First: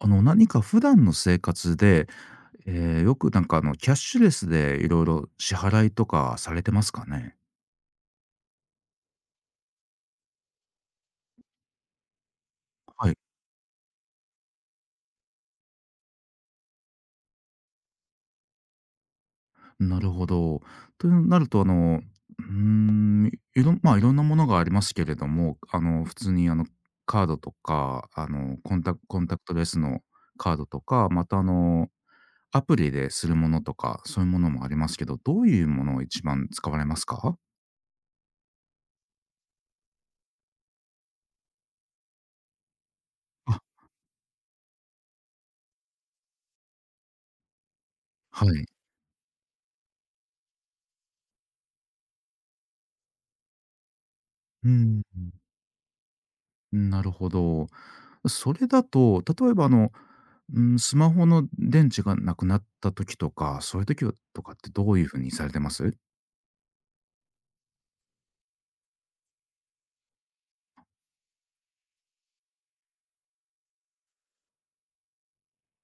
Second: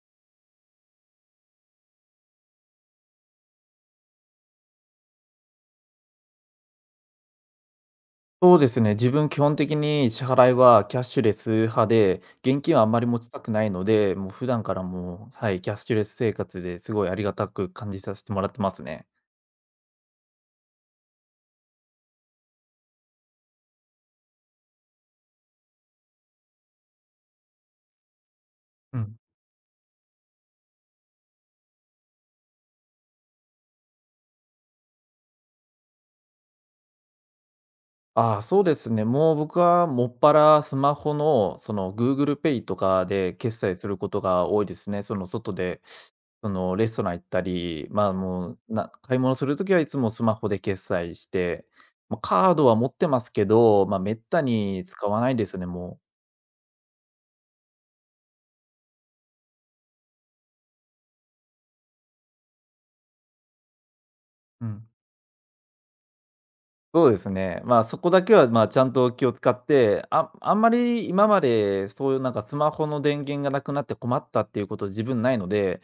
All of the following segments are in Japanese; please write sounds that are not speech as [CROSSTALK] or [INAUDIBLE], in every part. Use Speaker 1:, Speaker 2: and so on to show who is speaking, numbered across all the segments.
Speaker 1: 何か普段の生活で、よくキャッシュレスでいろいろ支払いとかされてますかね？
Speaker 2: そうですね、自分基本的に支払いはキャッシュレス派で、現金はあんまり
Speaker 1: はい、
Speaker 2: 持ちたくないので、もう普段からもう、はい、キャッシュレス生活ですごいありがたく感じさせてもらってますね。
Speaker 1: なるほど。となるとうーん、いろんなものがありますけれども、普通にカードとか、
Speaker 2: うん。
Speaker 1: コンタクトレスのカードとか、またアプリでするものとか、そういうものもありますけど、どういうものを一番使われますか？
Speaker 2: ああ、そうですね。もう僕はもっぱらスマホのその Google Pay とかで決
Speaker 1: あ、
Speaker 2: 済することが多いですね。その外で、そのレストラン行ったり、まあ
Speaker 1: は
Speaker 2: もう
Speaker 1: い。
Speaker 2: な、買い物するときはいつもスマホで決済して、まあ、カードは持ってますけど、まあめったに使わないですね、も
Speaker 1: うん。なるほど。それだと、例えばスマホの電池がなくなった時とか、そういう時はとかっ
Speaker 2: う。う
Speaker 1: てど
Speaker 2: ん。
Speaker 1: ういうふうにされてます？
Speaker 2: そうですね。まあ、そこだけは、まあ、ちゃんと気を使って、ああんまり今まで、そういうなんかスマホの電源がなくなって困ったっていうこと自分ないので、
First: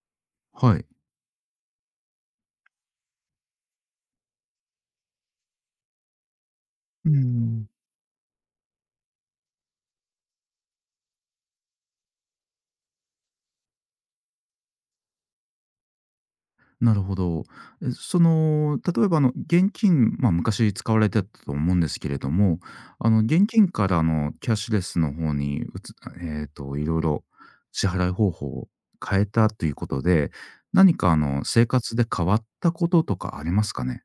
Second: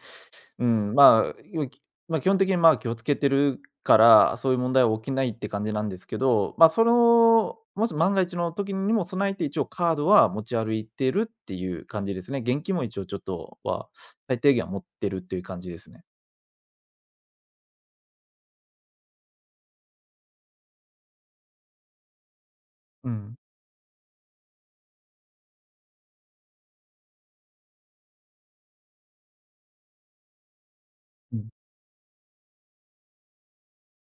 Speaker 2: う
Speaker 1: はい。
Speaker 2: ん、まあ、まあ、基本的にまあ、気をつけてるから、そういう問題は起きないって感じなんですけど、まあ、そ
Speaker 1: うー
Speaker 2: の、
Speaker 1: ん。
Speaker 2: もし万が一の時にも備えて一応カードは持ち歩いてるっていう感じですね。現金も一応ちょっとは最低限は持ってるっていう感じですね。
Speaker 1: なるほど。え、その、例えば現金、ま、昔使われてたと思うんですけれども、
Speaker 2: うん。
Speaker 1: 現金からキャッシュレスの方に色々支払い方法を変えたということで、何か生活で変わったこととかありますかね？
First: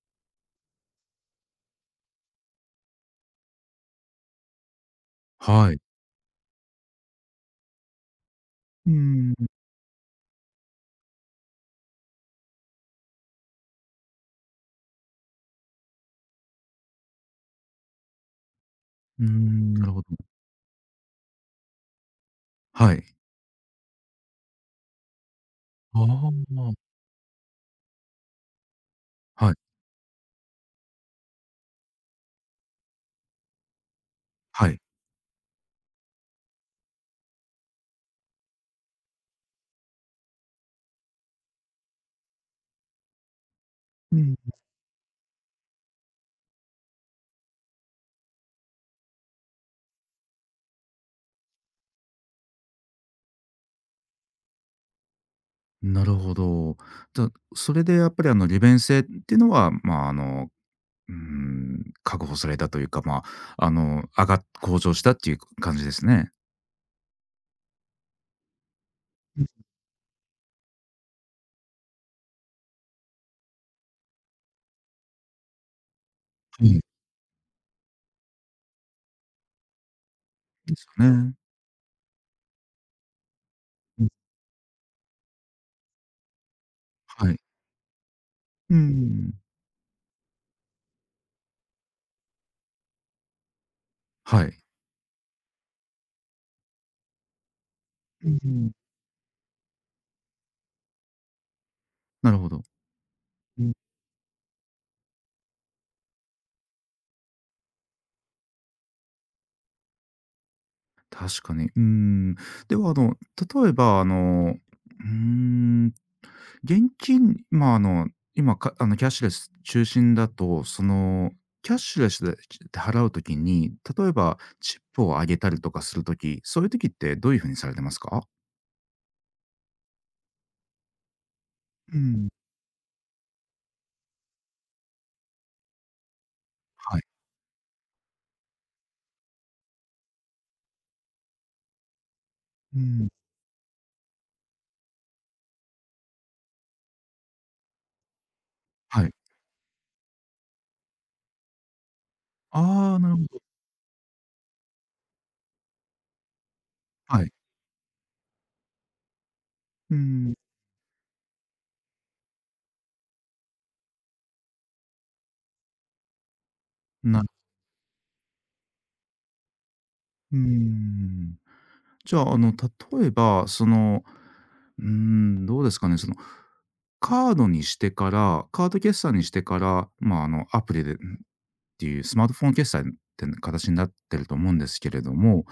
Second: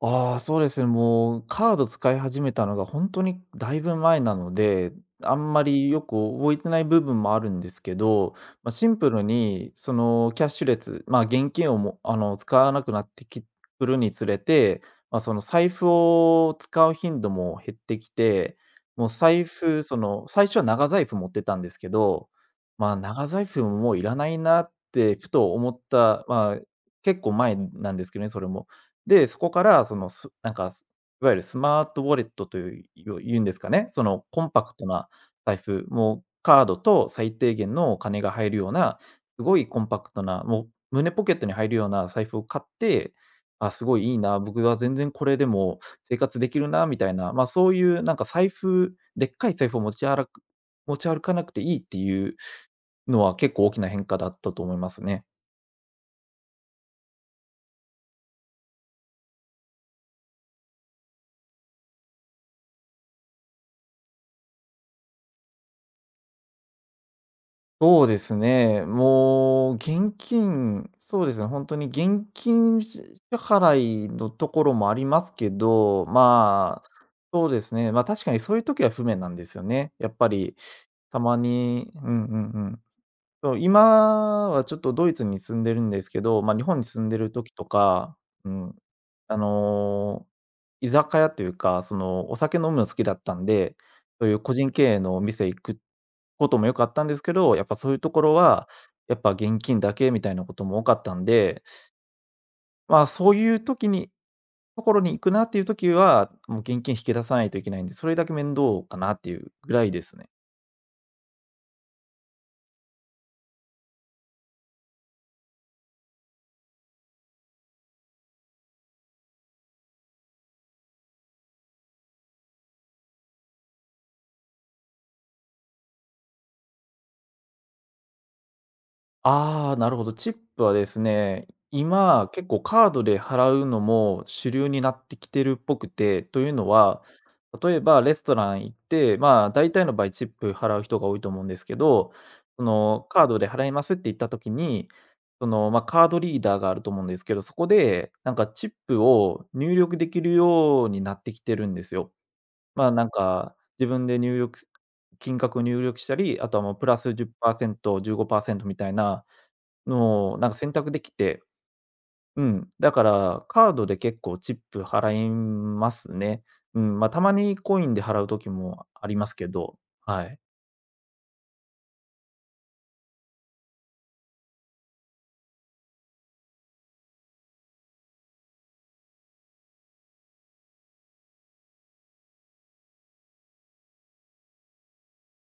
Speaker 2: ああ、そうですね、もうカード使い始めたのが本当にだいぶ前なので、あんま
Speaker 1: はい。
Speaker 2: りよく覚えてない部分もあるんですけど、まあ、シ
Speaker 1: う
Speaker 2: ンプル
Speaker 1: ーん。
Speaker 2: にそのキャッシュレス、まあ、現金をも使わなくなってきくるにつれて、まあ、その財布を使う頻度も減ってきて、もう
Speaker 1: うー
Speaker 2: 財
Speaker 1: ん、
Speaker 2: 布、
Speaker 1: なる
Speaker 2: そ
Speaker 1: ほど。
Speaker 2: の最初は長財布持ってたんですけど、ま
Speaker 1: は
Speaker 2: あ、
Speaker 1: い。
Speaker 2: 長財布ももういらないなってふと思っ
Speaker 1: あ
Speaker 2: た、まあ、
Speaker 1: あ。
Speaker 2: 結構前なんですけどね、それも。で、そ
Speaker 1: は
Speaker 2: こ
Speaker 1: い、
Speaker 2: からその、なんか、いわゆるスマートウォレットというよ言うんですかね、そのコンパ
Speaker 1: は
Speaker 2: ク
Speaker 1: い。
Speaker 2: トな財布、もうカードと最低限のお金が入るような、すごいコンパクトな、もう胸ポケットに入るような財布を買って、あ、すごいい
Speaker 1: う
Speaker 2: い
Speaker 1: ん。
Speaker 2: な、僕は全然これでも生活できるなみたいな、まあ、そういうなんかでっかい財布を持ち歩かなくていいっていうのは結構大きな変化だったと思いますね。
Speaker 1: なるほど。じゃ、それでやっぱり利便性っていうのは、まあ、確保されたというか、まあ、向上したっていう感じですね。
Speaker 2: そうですね、
Speaker 1: うん、う
Speaker 2: もう現金、そうですね、本当に現金支払いのところもありますけど、
Speaker 1: ん。い。
Speaker 2: まあ、そうですね、ま、あ確かにそういう時は不便なんですよね。やっぱり、
Speaker 1: ですよ
Speaker 2: た
Speaker 1: ね。
Speaker 2: まにうんうんうん、そう、
Speaker 1: うん。
Speaker 2: 今はちょっとドイツに住んでるんですけど、まあ、日本に住んで
Speaker 1: は
Speaker 2: る
Speaker 1: い。
Speaker 2: 時とか、う
Speaker 1: う
Speaker 2: ん、
Speaker 1: ん。ん、
Speaker 2: あの、居酒屋というか、その、お酒飲むの好きだったんで、そういう
Speaker 1: は
Speaker 2: 個
Speaker 1: い。
Speaker 2: 人経営のお店行くこともよかったんですけど、やっぱそういうとこ
Speaker 1: う
Speaker 2: ろは、
Speaker 1: ん。
Speaker 2: やっぱ現金だけみたいなことも多かったんで、
Speaker 1: なるほど。
Speaker 2: まあ、そういうところに行くなっていう時は、もう現金引き出さないといけないんで、それだけ面倒かなっていうぐらいですね。
Speaker 1: 確かに。うーん。では、例えば、うーん、現金、まあ、キャッシュレス中心だと、その、キャッシュレスで払うときに、例えばチップをあげたりとかするとき、そういう時ってどういうふうにされてますか？
Speaker 2: ああ、なるほど。チップはですね、
Speaker 1: うん。
Speaker 2: 今、結構カードで払うのも主流になってきてるっぽくて、というの
Speaker 1: はい。
Speaker 2: は、例えばレストラン行って、まあ、大体の場合チップ払う人が多いと思うんですけど、そ
Speaker 1: う
Speaker 2: の
Speaker 1: ん。
Speaker 2: カードで払いますって言った時に、その、まあ、カードリーダーがあると思うんですけど、そこでなんかチップ
Speaker 1: はい。
Speaker 2: を入力できるようになってきてるんですよ。まあ、
Speaker 1: ああ、
Speaker 2: な
Speaker 1: な
Speaker 2: ん
Speaker 1: るほど。
Speaker 2: か自分で金額を入力したり、あとはもうプラス
Speaker 1: は
Speaker 2: じゅっ
Speaker 1: い。
Speaker 2: パーセント15%みたいな
Speaker 1: うん、
Speaker 2: の、なんか選択できて、うん、だからカードで結構チップ払いますね。うん、まあ、た
Speaker 1: な
Speaker 2: まにコインで払う時もありますけど、は
Speaker 1: う
Speaker 2: い。
Speaker 1: ん。じゃあ、例えば、その、どうですかね、その、カード決済にしてから、まあ、アプリでっていうスマートフォン決済って形になってると思うんですけれども、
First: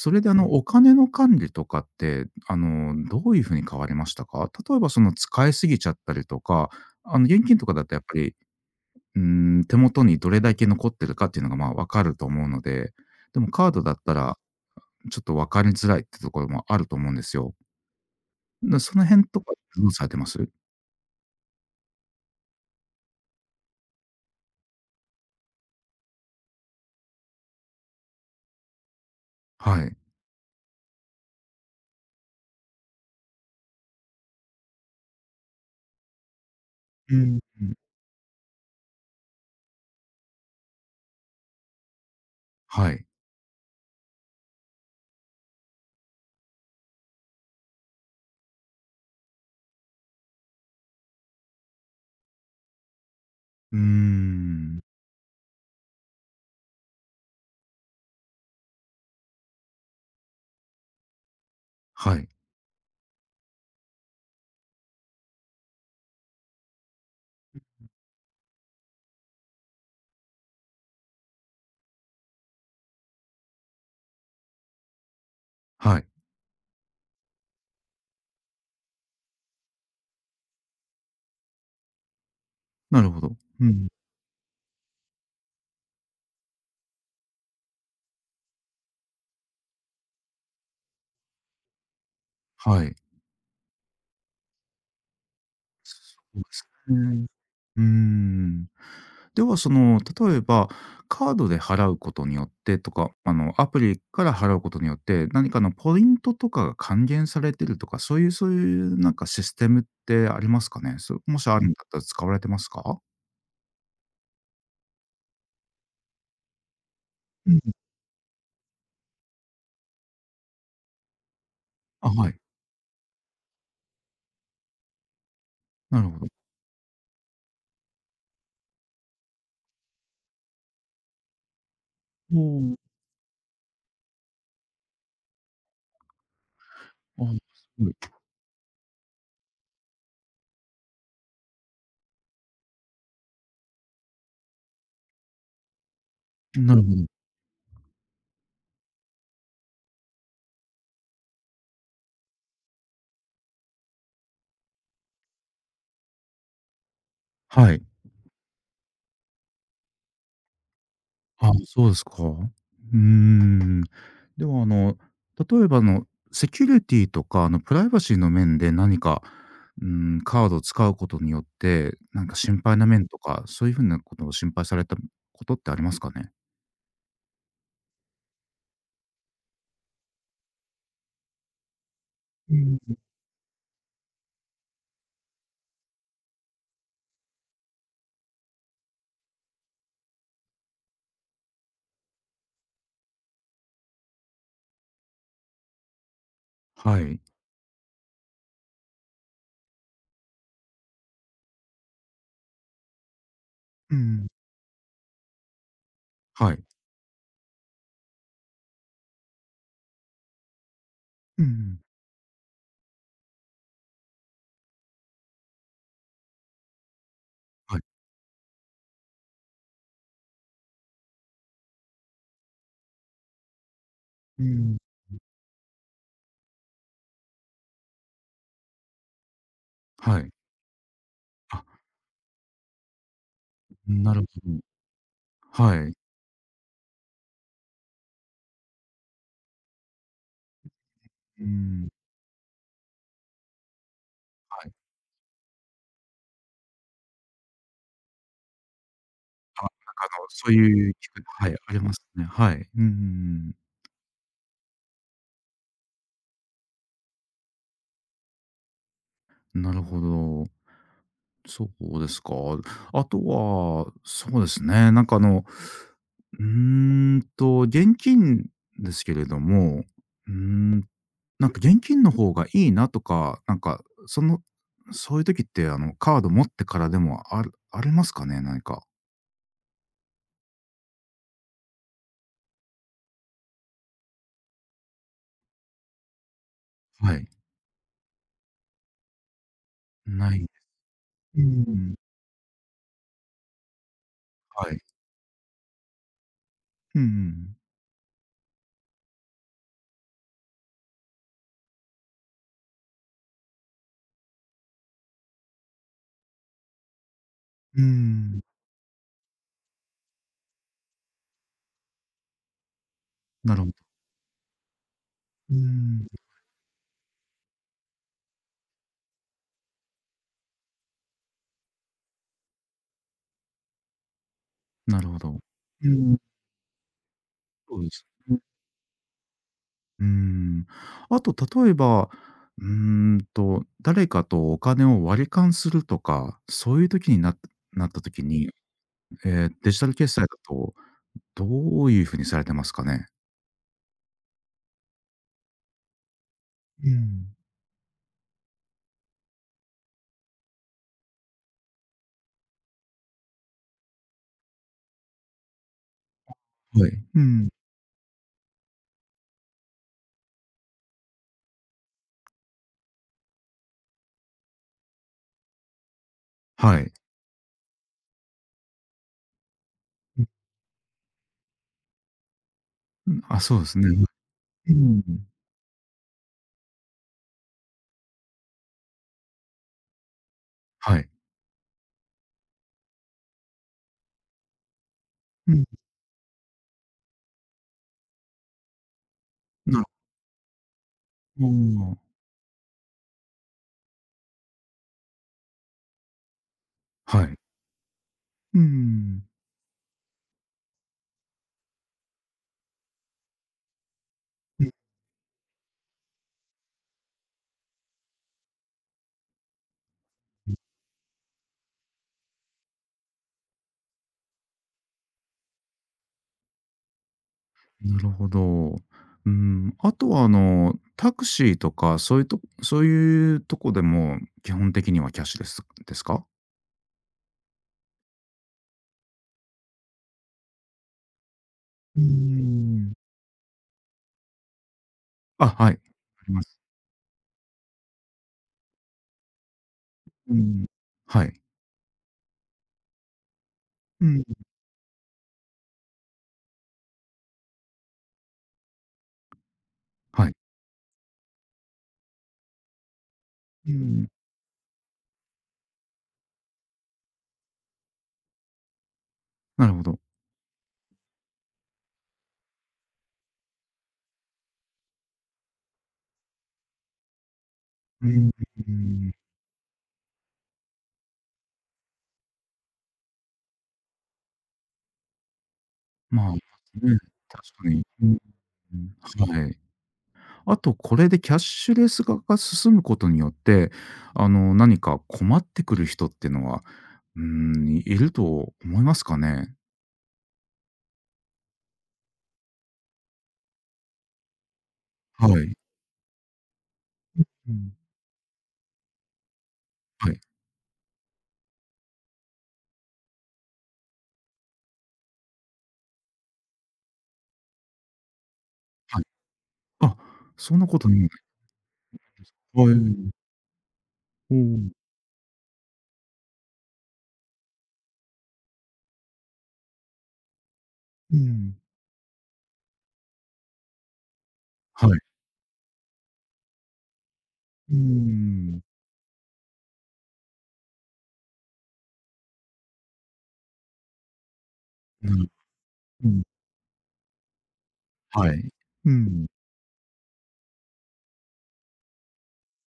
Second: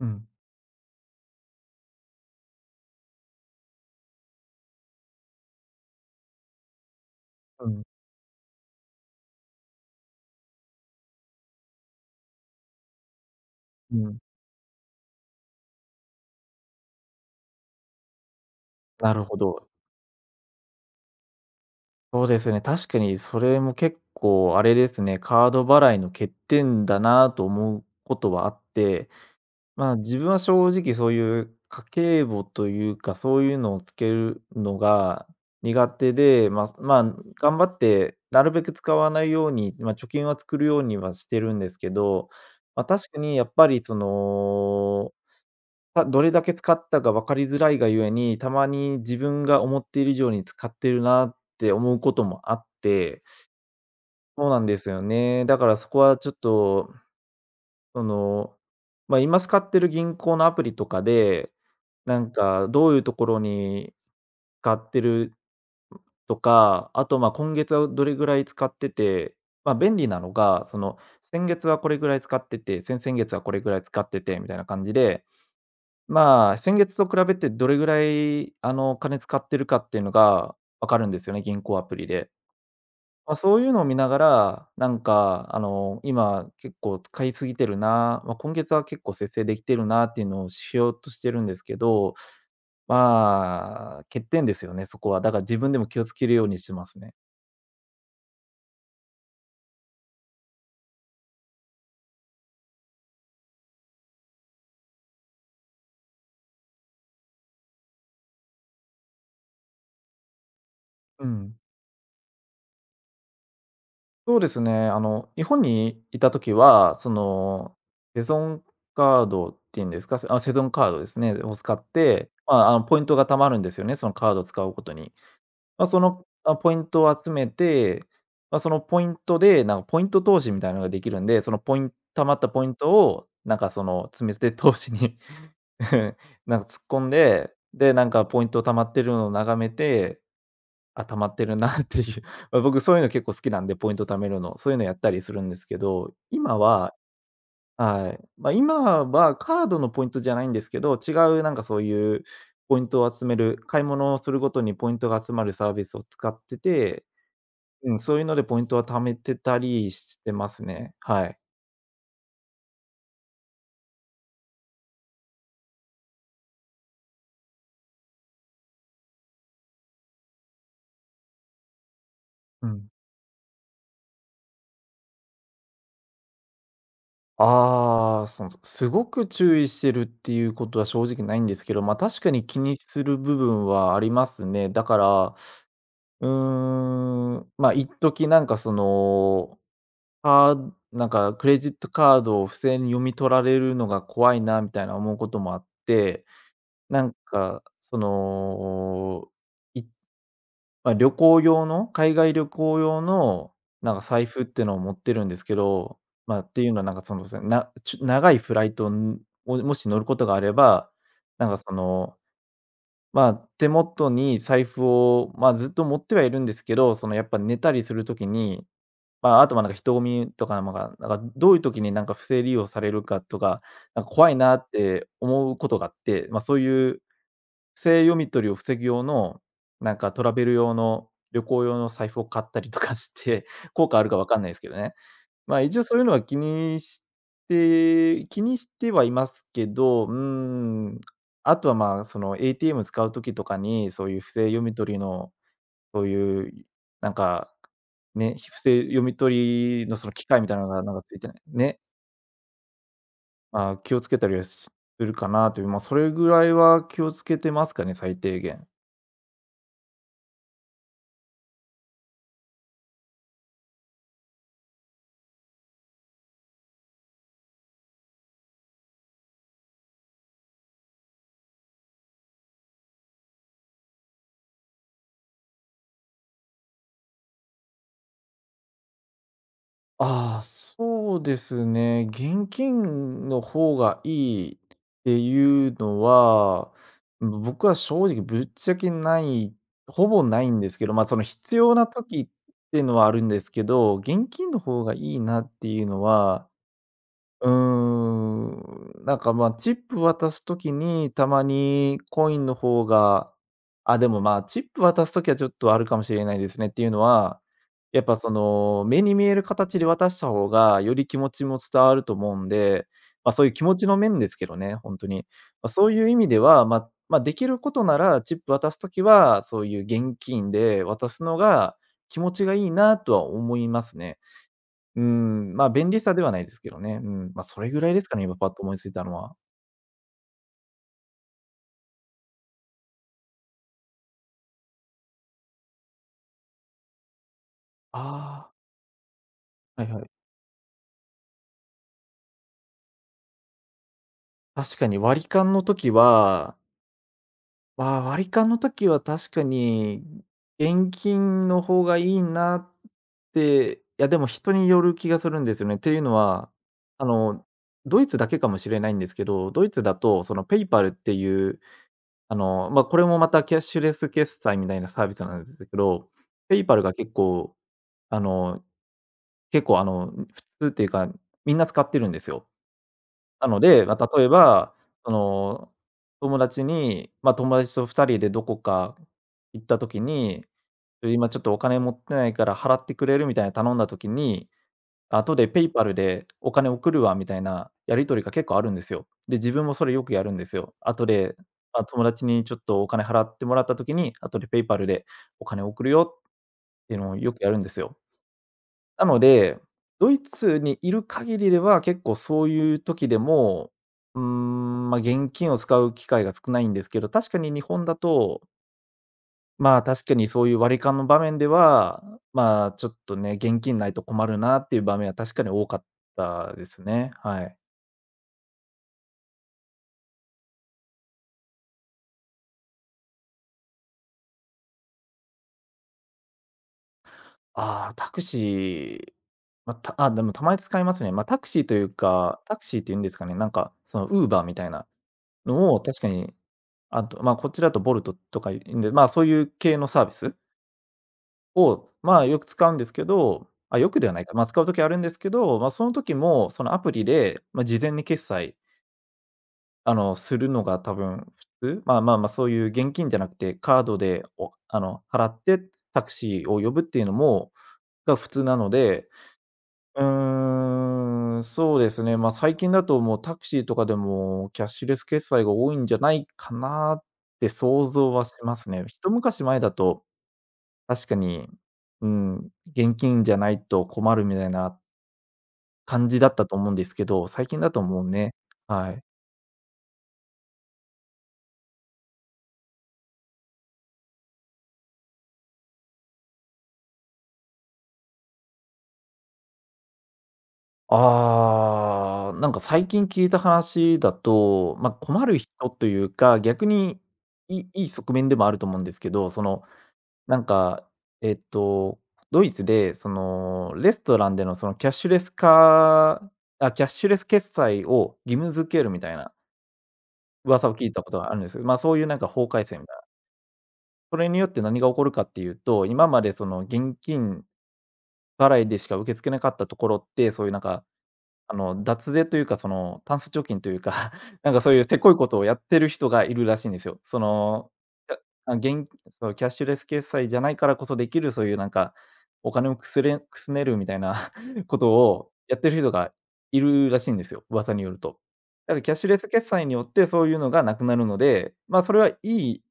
Speaker 2: う
Speaker 1: れ
Speaker 2: ん、
Speaker 1: でお金の管理とかって、どういう風に変わりましたか？例えばその使いすぎちゃったりとか、現金と
Speaker 2: う
Speaker 1: か
Speaker 2: ん、
Speaker 1: だとやっぱり、うー手元にどれだけ残ってるかっていうのが、まあ、わかると思うので、でもカードだっ
Speaker 2: う
Speaker 1: た
Speaker 2: ん。
Speaker 1: らちょっと分かりづらいってところもあると思うんですよ。その
Speaker 2: なる
Speaker 1: 辺
Speaker 2: ほ
Speaker 1: とか
Speaker 2: ど。
Speaker 1: どうされてます？
Speaker 2: そうですね、確かにそれも結構あれですね、カード払いの欠点だなと思うことはあって、
Speaker 1: は
Speaker 2: ま
Speaker 1: い。
Speaker 2: あ、自分は正直そういう家計簿というか、そういうのをつけるのが苦手で、まあ、まあ、
Speaker 1: うん、
Speaker 2: 頑
Speaker 1: う
Speaker 2: 張
Speaker 1: ん。
Speaker 2: ってなるべく使わないように、まあ、貯金は作るようにはしてるんですけど、まあ、
Speaker 1: はい。
Speaker 2: 確かにやっぱりその、どれだけ使ったか分かりづらいがゆえに、たまに自分が思っている以上に使ってるなって思うこともあって、
Speaker 1: うー
Speaker 2: そうなんで
Speaker 1: ん。
Speaker 2: すよね。だからそこはちょっとその、まあ、今使ってる銀行のアプリとかで、
Speaker 1: は
Speaker 2: な
Speaker 1: い。
Speaker 2: んかどういうところに使ってるとか、あと、ま、今月はどれぐらい使ってて、まあ、便利なのが、その、先月はこれぐらい使ってて、先々月はこれぐらい使っててみたいな感じで、
Speaker 1: はい。
Speaker 2: まあ、先月と比べてどれぐらい、あの、金使ってるかっていうのが分かるんですよね、銀行アプリで。
Speaker 1: なるほ
Speaker 2: ま
Speaker 1: ど。
Speaker 2: あ、そう
Speaker 1: う
Speaker 2: いうのを
Speaker 1: ん。
Speaker 2: 見ながら、なんか、あの、今結構使いすぎてるな、まあ、今月は結構節制できてるなっていうのをしようとしてるんですけど、
Speaker 1: はい。
Speaker 2: まあ、欠点ですよね、そこは。だから自分でも
Speaker 1: そ
Speaker 2: 気をつける
Speaker 1: うで
Speaker 2: ようにし
Speaker 1: す
Speaker 2: てますね。
Speaker 1: ね。うーん。では、その、例えば、カードで払うことによってとか、アプリから払うことによって、何かのポイントとかが還元されてるとか、そういうなんかシステムってありますかね？そ、
Speaker 2: う
Speaker 1: もし
Speaker 2: ん。
Speaker 1: あるんだったら使われてますか？
Speaker 2: そうですね、あの、日本にいた時は、そ
Speaker 1: うん。
Speaker 2: の、セゾンカードっていうんですか、あ、セゾンカードですね、を使っ
Speaker 1: あ、は
Speaker 2: て、
Speaker 1: い。
Speaker 2: まあ、あの、ポイントが貯まるんですよね、そのカードを使うことに。まあ、そ
Speaker 1: なるほ
Speaker 2: の、
Speaker 1: ど。
Speaker 2: あ、ポイントを集めて、まあ、そのポイントで、なんかポイント投資みたいなのができるんで、そのポイン貯ま
Speaker 1: お
Speaker 2: ったポイン
Speaker 1: お、
Speaker 2: トを、なんかその積み立て投資に [LAUGHS]、なんか突っ込ん
Speaker 1: あ
Speaker 2: で、
Speaker 1: すご
Speaker 2: で、
Speaker 1: い。
Speaker 2: なんかポイント貯まってるのを眺めて、あ、貯まってるなっていう、[LAUGHS] ま、僕そういうの結構好きなんで、ポイント貯めるの、そういうのやったりするんですけど、今
Speaker 1: なるほ
Speaker 2: は
Speaker 1: ど。
Speaker 2: はい。まあ、今はカードのポイントじゃないんですけど、違うなんかそういうポイントを集める、買い物をするごとにポイントが集まるサービスを使ってて、
Speaker 1: はい。
Speaker 2: うん、そういうのでポイントは貯めてたりしてますね。はい。
Speaker 1: あ、そうですか。うーん。では、例えば、セキュリティとか、プライバシーの面で何か、うーカードを使うことによって、なんか心
Speaker 2: う
Speaker 1: 配な
Speaker 2: ん。
Speaker 1: 面とか、そういう風なことを心配されたことってありますかね？
Speaker 2: ああ、その、すごく注意してるっていうことは正直ないんですけど、ま、確かに
Speaker 1: う
Speaker 2: 気に
Speaker 1: ん。
Speaker 2: する部分はありますね。だから、うーん、ま、一時なんかそのなんかクレジットカードを不正に読み取られるのが怖いなみたいな思うこともあって、
Speaker 1: は
Speaker 2: なん
Speaker 1: い。
Speaker 2: かその、いま、旅行用の、海外旅行用のな
Speaker 1: う
Speaker 2: んか
Speaker 1: ん。
Speaker 2: 財布ってのを持ってるんですけど、まあ、っ
Speaker 1: はい。
Speaker 2: ていうのはなんかその、そなちゅ長いフライトんをもし乗ることがあれば、
Speaker 1: う
Speaker 2: なんかそ
Speaker 1: ん。
Speaker 2: の、まあ、手元に財布を、まあ、ずっと持ってはいるんですけど、そのやっぱ寝た
Speaker 1: はい。
Speaker 2: りする時にまあ、あとはなんか人混みとか、なんかどういう時になんか不正利用されるかとか、なんか怖い
Speaker 1: う
Speaker 2: なっ
Speaker 1: ん。
Speaker 2: て思うことがあって、まあ、そういう不正読み取りを防ぐ用の、なんか
Speaker 1: は
Speaker 2: ト
Speaker 1: い。
Speaker 2: ラベル用の、旅
Speaker 1: あ、
Speaker 2: 行用の財布を買ったりとかして、[LAUGHS] 効果ある
Speaker 1: な
Speaker 2: か
Speaker 1: るほ
Speaker 2: わかんないで
Speaker 1: ど。
Speaker 2: すけどね。まあ、
Speaker 1: は
Speaker 2: 一応
Speaker 1: い。
Speaker 2: そういうのは気にして気にしてはいますけど、ん、
Speaker 1: う
Speaker 2: あとは
Speaker 1: ん、はい。
Speaker 2: まあ、その ATM 使う時とかに、そういう不正読み取りのそういう、なんか、ね、不正読み
Speaker 1: あ、なんか
Speaker 2: 取りのその機械み
Speaker 1: そう
Speaker 2: たいなのが
Speaker 1: い
Speaker 2: な
Speaker 1: う
Speaker 2: んか
Speaker 1: 機
Speaker 2: ついてない、
Speaker 1: 会はい、ありますね。はい。うんうん
Speaker 2: 気をつけたりはするかなという、まあ、それぐらいは気をつけてますかね、最低限。
Speaker 1: うん。なるほど。そうですか。あとは、そうですね、なんかうー現金ですけれども、うーん、なんか現金の方がいいなとか、なんか、その、そういう時って、カード持ってからでもあるありますかね？何か。
Speaker 2: ああ、そうですね。現金の方がいいっていうのは、
Speaker 1: はい。
Speaker 2: うん、僕は正直ぶっちゃけない、ほぼ
Speaker 1: な
Speaker 2: な
Speaker 1: い。
Speaker 2: いんですけど、ま、その
Speaker 1: う
Speaker 2: 必要な
Speaker 1: ん、
Speaker 2: 時っていうのはあるんですけど、現金の
Speaker 1: はい。
Speaker 2: 方がいいなっていうのは
Speaker 1: うんうんう
Speaker 2: まあ、チップ渡すときに、たまにコインの方がでも、まあ、チップ渡すときはちょっとあるかもしれないですね。っていうのは、
Speaker 1: ー
Speaker 2: やっぱ、そ
Speaker 1: ん、
Speaker 2: の、目に見える形で渡した方が、より気持ちも伝わると思うんで、まあ、そういう
Speaker 1: なる
Speaker 2: 気
Speaker 1: ほ
Speaker 2: 持ち
Speaker 1: ど。
Speaker 2: の面ですけどね、本当に。
Speaker 1: うー
Speaker 2: まあ、そうい
Speaker 1: ん、
Speaker 2: う意味では、まあ、できることなら、チップ渡すときは、そういう現金で渡すのが気持ちがいいなとは思いますね。
Speaker 1: なるほど。
Speaker 2: まあ、
Speaker 1: う
Speaker 2: 便利さ
Speaker 1: ん。
Speaker 2: ではないですけどね。うん、まあ、それ
Speaker 1: そ
Speaker 2: ぐ
Speaker 1: う
Speaker 2: ら
Speaker 1: で
Speaker 2: いで
Speaker 1: す
Speaker 2: すかね、今
Speaker 1: ね。
Speaker 2: パッと思いついたのは。
Speaker 1: うーん。あと例えば、うー誰かとお金を割り勘するとか、そういう時になった時に、
Speaker 2: あ
Speaker 1: ええ、デジ
Speaker 2: あ、
Speaker 1: タ
Speaker 2: は
Speaker 1: ル
Speaker 2: いはい。
Speaker 1: 決済だとどういう風にされてますかね？
Speaker 2: 確かに割り勘の時は、
Speaker 1: うん。
Speaker 2: まあ割り勘の時は確かに現金の方がいいなって、いやでも人による気がするんですよね。っていうのは、
Speaker 1: はい。
Speaker 2: あ
Speaker 1: う
Speaker 2: の、
Speaker 1: ん。
Speaker 2: ドイツだけかもしれないんですけど、ドイツだとそのペイパルっていう、まあ、これもまたキャッシュレス決済みたいなサービスなんですけど、ペイパ
Speaker 1: は
Speaker 2: ル
Speaker 1: い。
Speaker 2: が結構、あの
Speaker 1: うん。
Speaker 2: 普通っていうか、みんな使ってるんですよ。
Speaker 1: うん、あ、
Speaker 2: な
Speaker 1: そう
Speaker 2: の
Speaker 1: です
Speaker 2: で、
Speaker 1: ね。は
Speaker 2: まあ、例え
Speaker 1: い。う
Speaker 2: ば、
Speaker 1: ん。
Speaker 2: その、友達に、まあ、友達と2人でどこか行った時に、
Speaker 1: はい。
Speaker 2: 今ちょっとお金持ってないから払ってくれるみたいな頼んだ時に、後で
Speaker 1: うん。
Speaker 2: PayPal でお金送るわみたいなやり取りが結構あるんですよ。で、自分も
Speaker 1: なる
Speaker 2: それよくやるんですよ。後で、
Speaker 1: ほ
Speaker 2: まあ、
Speaker 1: ど。
Speaker 2: 友達にちょっとお金払ってもらった時に、後で PayPal でお金送るよっていうのを
Speaker 1: は
Speaker 2: よ
Speaker 1: い。
Speaker 2: くやるんですよ。
Speaker 1: うん。う
Speaker 2: なの
Speaker 1: ん。
Speaker 2: で、ドイツにいる限りでは、結構そういう時でも、まあ、現金を使う機会が少ないんですけど、確かに日本だと、まあ、確かにそういう割り勘の場面では、まあ、ちょっとね、現金ないと困るなっていう場面は確かに多かったですね。はい。
Speaker 1: なるほど。うん、あとはタクシーとか、そういうとこでも、基本的にはキャッシュレスですか？
Speaker 2: ああ、タクシー、まあ、でもたまに使いますね。まあ、タクシーという
Speaker 1: うー
Speaker 2: か、タクシーっ
Speaker 1: ん。
Speaker 2: ていうんですかね、なんか、その Uber みたいな
Speaker 1: あ、は
Speaker 2: の
Speaker 1: い。
Speaker 2: を確か
Speaker 1: あり
Speaker 2: に、
Speaker 1: ます。
Speaker 2: あと、まあ、こっちだとボルトとかいうんで、まあ、そういう系のサービ
Speaker 1: う
Speaker 2: ス
Speaker 1: ん。はい。
Speaker 2: を、まあ、よく使うんですけど、あ、よく
Speaker 1: う
Speaker 2: ではな
Speaker 1: ん。
Speaker 2: いか、まあ、使う時あるんですけど、まあ、その時も、そのアプリで、まあ、事前に決済、
Speaker 1: はい。
Speaker 2: するのが多分普通、まあ、そういう現金じゃなくて、
Speaker 1: う
Speaker 2: カード
Speaker 1: ん、
Speaker 2: で、おあの、払ってタクシーを呼ぶっていうのもが普通なので、
Speaker 1: なるほど。
Speaker 2: うーん、そうですね。まあ、最近だともうタクシーとかでもキャッシュレス決済が多いんじゃないかなって想
Speaker 1: う
Speaker 2: 像は
Speaker 1: ん、
Speaker 2: しま
Speaker 1: う
Speaker 2: すね。一
Speaker 1: ん。
Speaker 2: 昔前だと確かに、うん、現金じゃないと困るみたいな感じ
Speaker 1: ま
Speaker 2: だ
Speaker 1: あ、
Speaker 2: っ
Speaker 1: ね、
Speaker 2: たと思うんですけど、
Speaker 1: 確
Speaker 2: 最近
Speaker 1: か
Speaker 2: だ
Speaker 1: に。
Speaker 2: とも
Speaker 1: う
Speaker 2: う
Speaker 1: ん、
Speaker 2: ね。はい。
Speaker 1: はい。あとこれでキャッシュレス化が進むことによって、何か困ってくる人っていうのは、いると思いますかね？
Speaker 2: ああ、なんか最近聞いた話だと、まあ、困
Speaker 1: は
Speaker 2: る人
Speaker 1: い。
Speaker 2: というか、逆に
Speaker 1: う
Speaker 2: いい
Speaker 1: ん。
Speaker 2: いい側面でもあると思うんですけど、その
Speaker 1: はい。
Speaker 2: なんか、えっと、ドイツで、その、レストランでの、その、キャッシュレス決済を義務付けるみ
Speaker 1: はい。
Speaker 2: たいな
Speaker 1: あ、そんな
Speaker 2: 噂を
Speaker 1: こ
Speaker 2: 聞
Speaker 1: と
Speaker 2: いた
Speaker 1: ない。
Speaker 2: ことがあるんですよ。まあ、そういうなんか法改
Speaker 1: は
Speaker 2: 正みたいな。
Speaker 1: い。
Speaker 2: それ
Speaker 1: お
Speaker 2: によっ
Speaker 1: お。
Speaker 2: て何が起こるかっていうと、今までその現金払いでしか受け付けなかったところって、そういうなんか
Speaker 1: う
Speaker 2: あ
Speaker 1: ん。
Speaker 2: の、脱税というか、その、タンス貯金というか、[LAUGHS] なんかそういう
Speaker 1: は
Speaker 2: せ
Speaker 1: い。
Speaker 2: こいことをやってる人がいるらしいんですよ。その、
Speaker 1: うー
Speaker 2: やあ、
Speaker 1: ん。
Speaker 2: そうキャッシュレス決済じゃないからこそできる、そういうなんか、お金をくすれくすねるみたいな [LAUGHS] こと
Speaker 1: なる
Speaker 2: をやってる人
Speaker 1: う
Speaker 2: が
Speaker 1: ん。
Speaker 2: いるらしいんですよ、噂によると。
Speaker 1: はい。
Speaker 2: だからキ
Speaker 1: う
Speaker 2: ャッシュレ
Speaker 1: ん。
Speaker 2: ス決済によってそういうのがなくなるので、まあ、それはいい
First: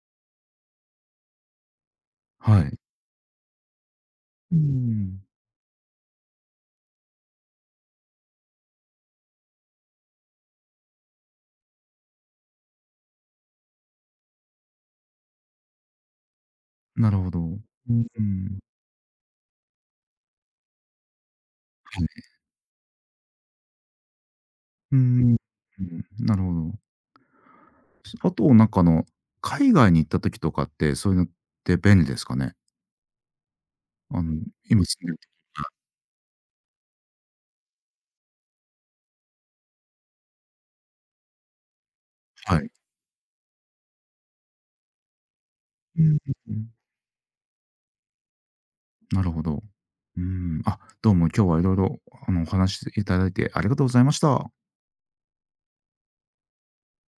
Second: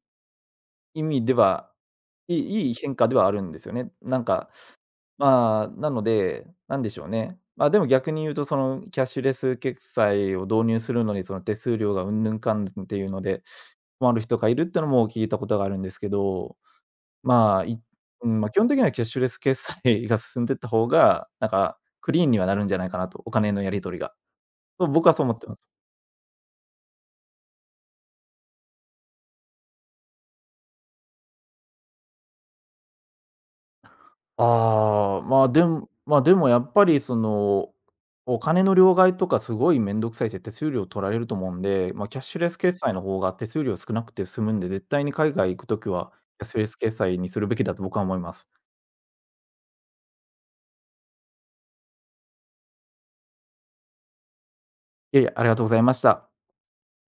Speaker 2: 意味では、い
Speaker 1: は
Speaker 2: いいい
Speaker 1: い。
Speaker 2: 変化ではあるんですよね。なんか
Speaker 1: うーん。
Speaker 2: まあ、なので、なんでしょうね。まあ、でも逆に言うと、そのキャッシュレス決済を導入するのに、その手数料がうんぬんかんぬんっていうので、困る人がいるってのも聞いたことがあるんですけど、
Speaker 1: なるほど。
Speaker 2: ま
Speaker 1: う
Speaker 2: あ、い
Speaker 1: ん、う
Speaker 2: うん、まあ、基
Speaker 1: ん。
Speaker 2: 本的にはキャッシュレス決済が進んでった方が、なんか
Speaker 1: は
Speaker 2: クリ
Speaker 1: い。
Speaker 2: ーンにはなるんじゃないかなと、お金のやり取りが。と
Speaker 1: うー
Speaker 2: 僕はそう思
Speaker 1: ん。
Speaker 2: ってます。
Speaker 1: うん、なるほど。あと、なんか、海外に行った時とかって、そういうのって便利ですかね？あの、今住んでると
Speaker 2: まあ、でもやっぱりその、お金の両替とかすごい面倒くさいし、手数料取られると思うんで、まあ、キャッシュレ
Speaker 1: こが、
Speaker 2: ス
Speaker 1: はい。
Speaker 2: 決済の方が手数料少なくて済むんで、絶対に海外行くとき
Speaker 1: う
Speaker 2: は
Speaker 1: ん、
Speaker 2: キャ
Speaker 1: う
Speaker 2: ッシュレ
Speaker 1: ん。
Speaker 2: ス決済にするべきだと僕は思います。
Speaker 1: なるほど。うーん。あ、どうも今日は色々、お話しいただいてありがとうございました。
Speaker 2: いやいやありがとうございました。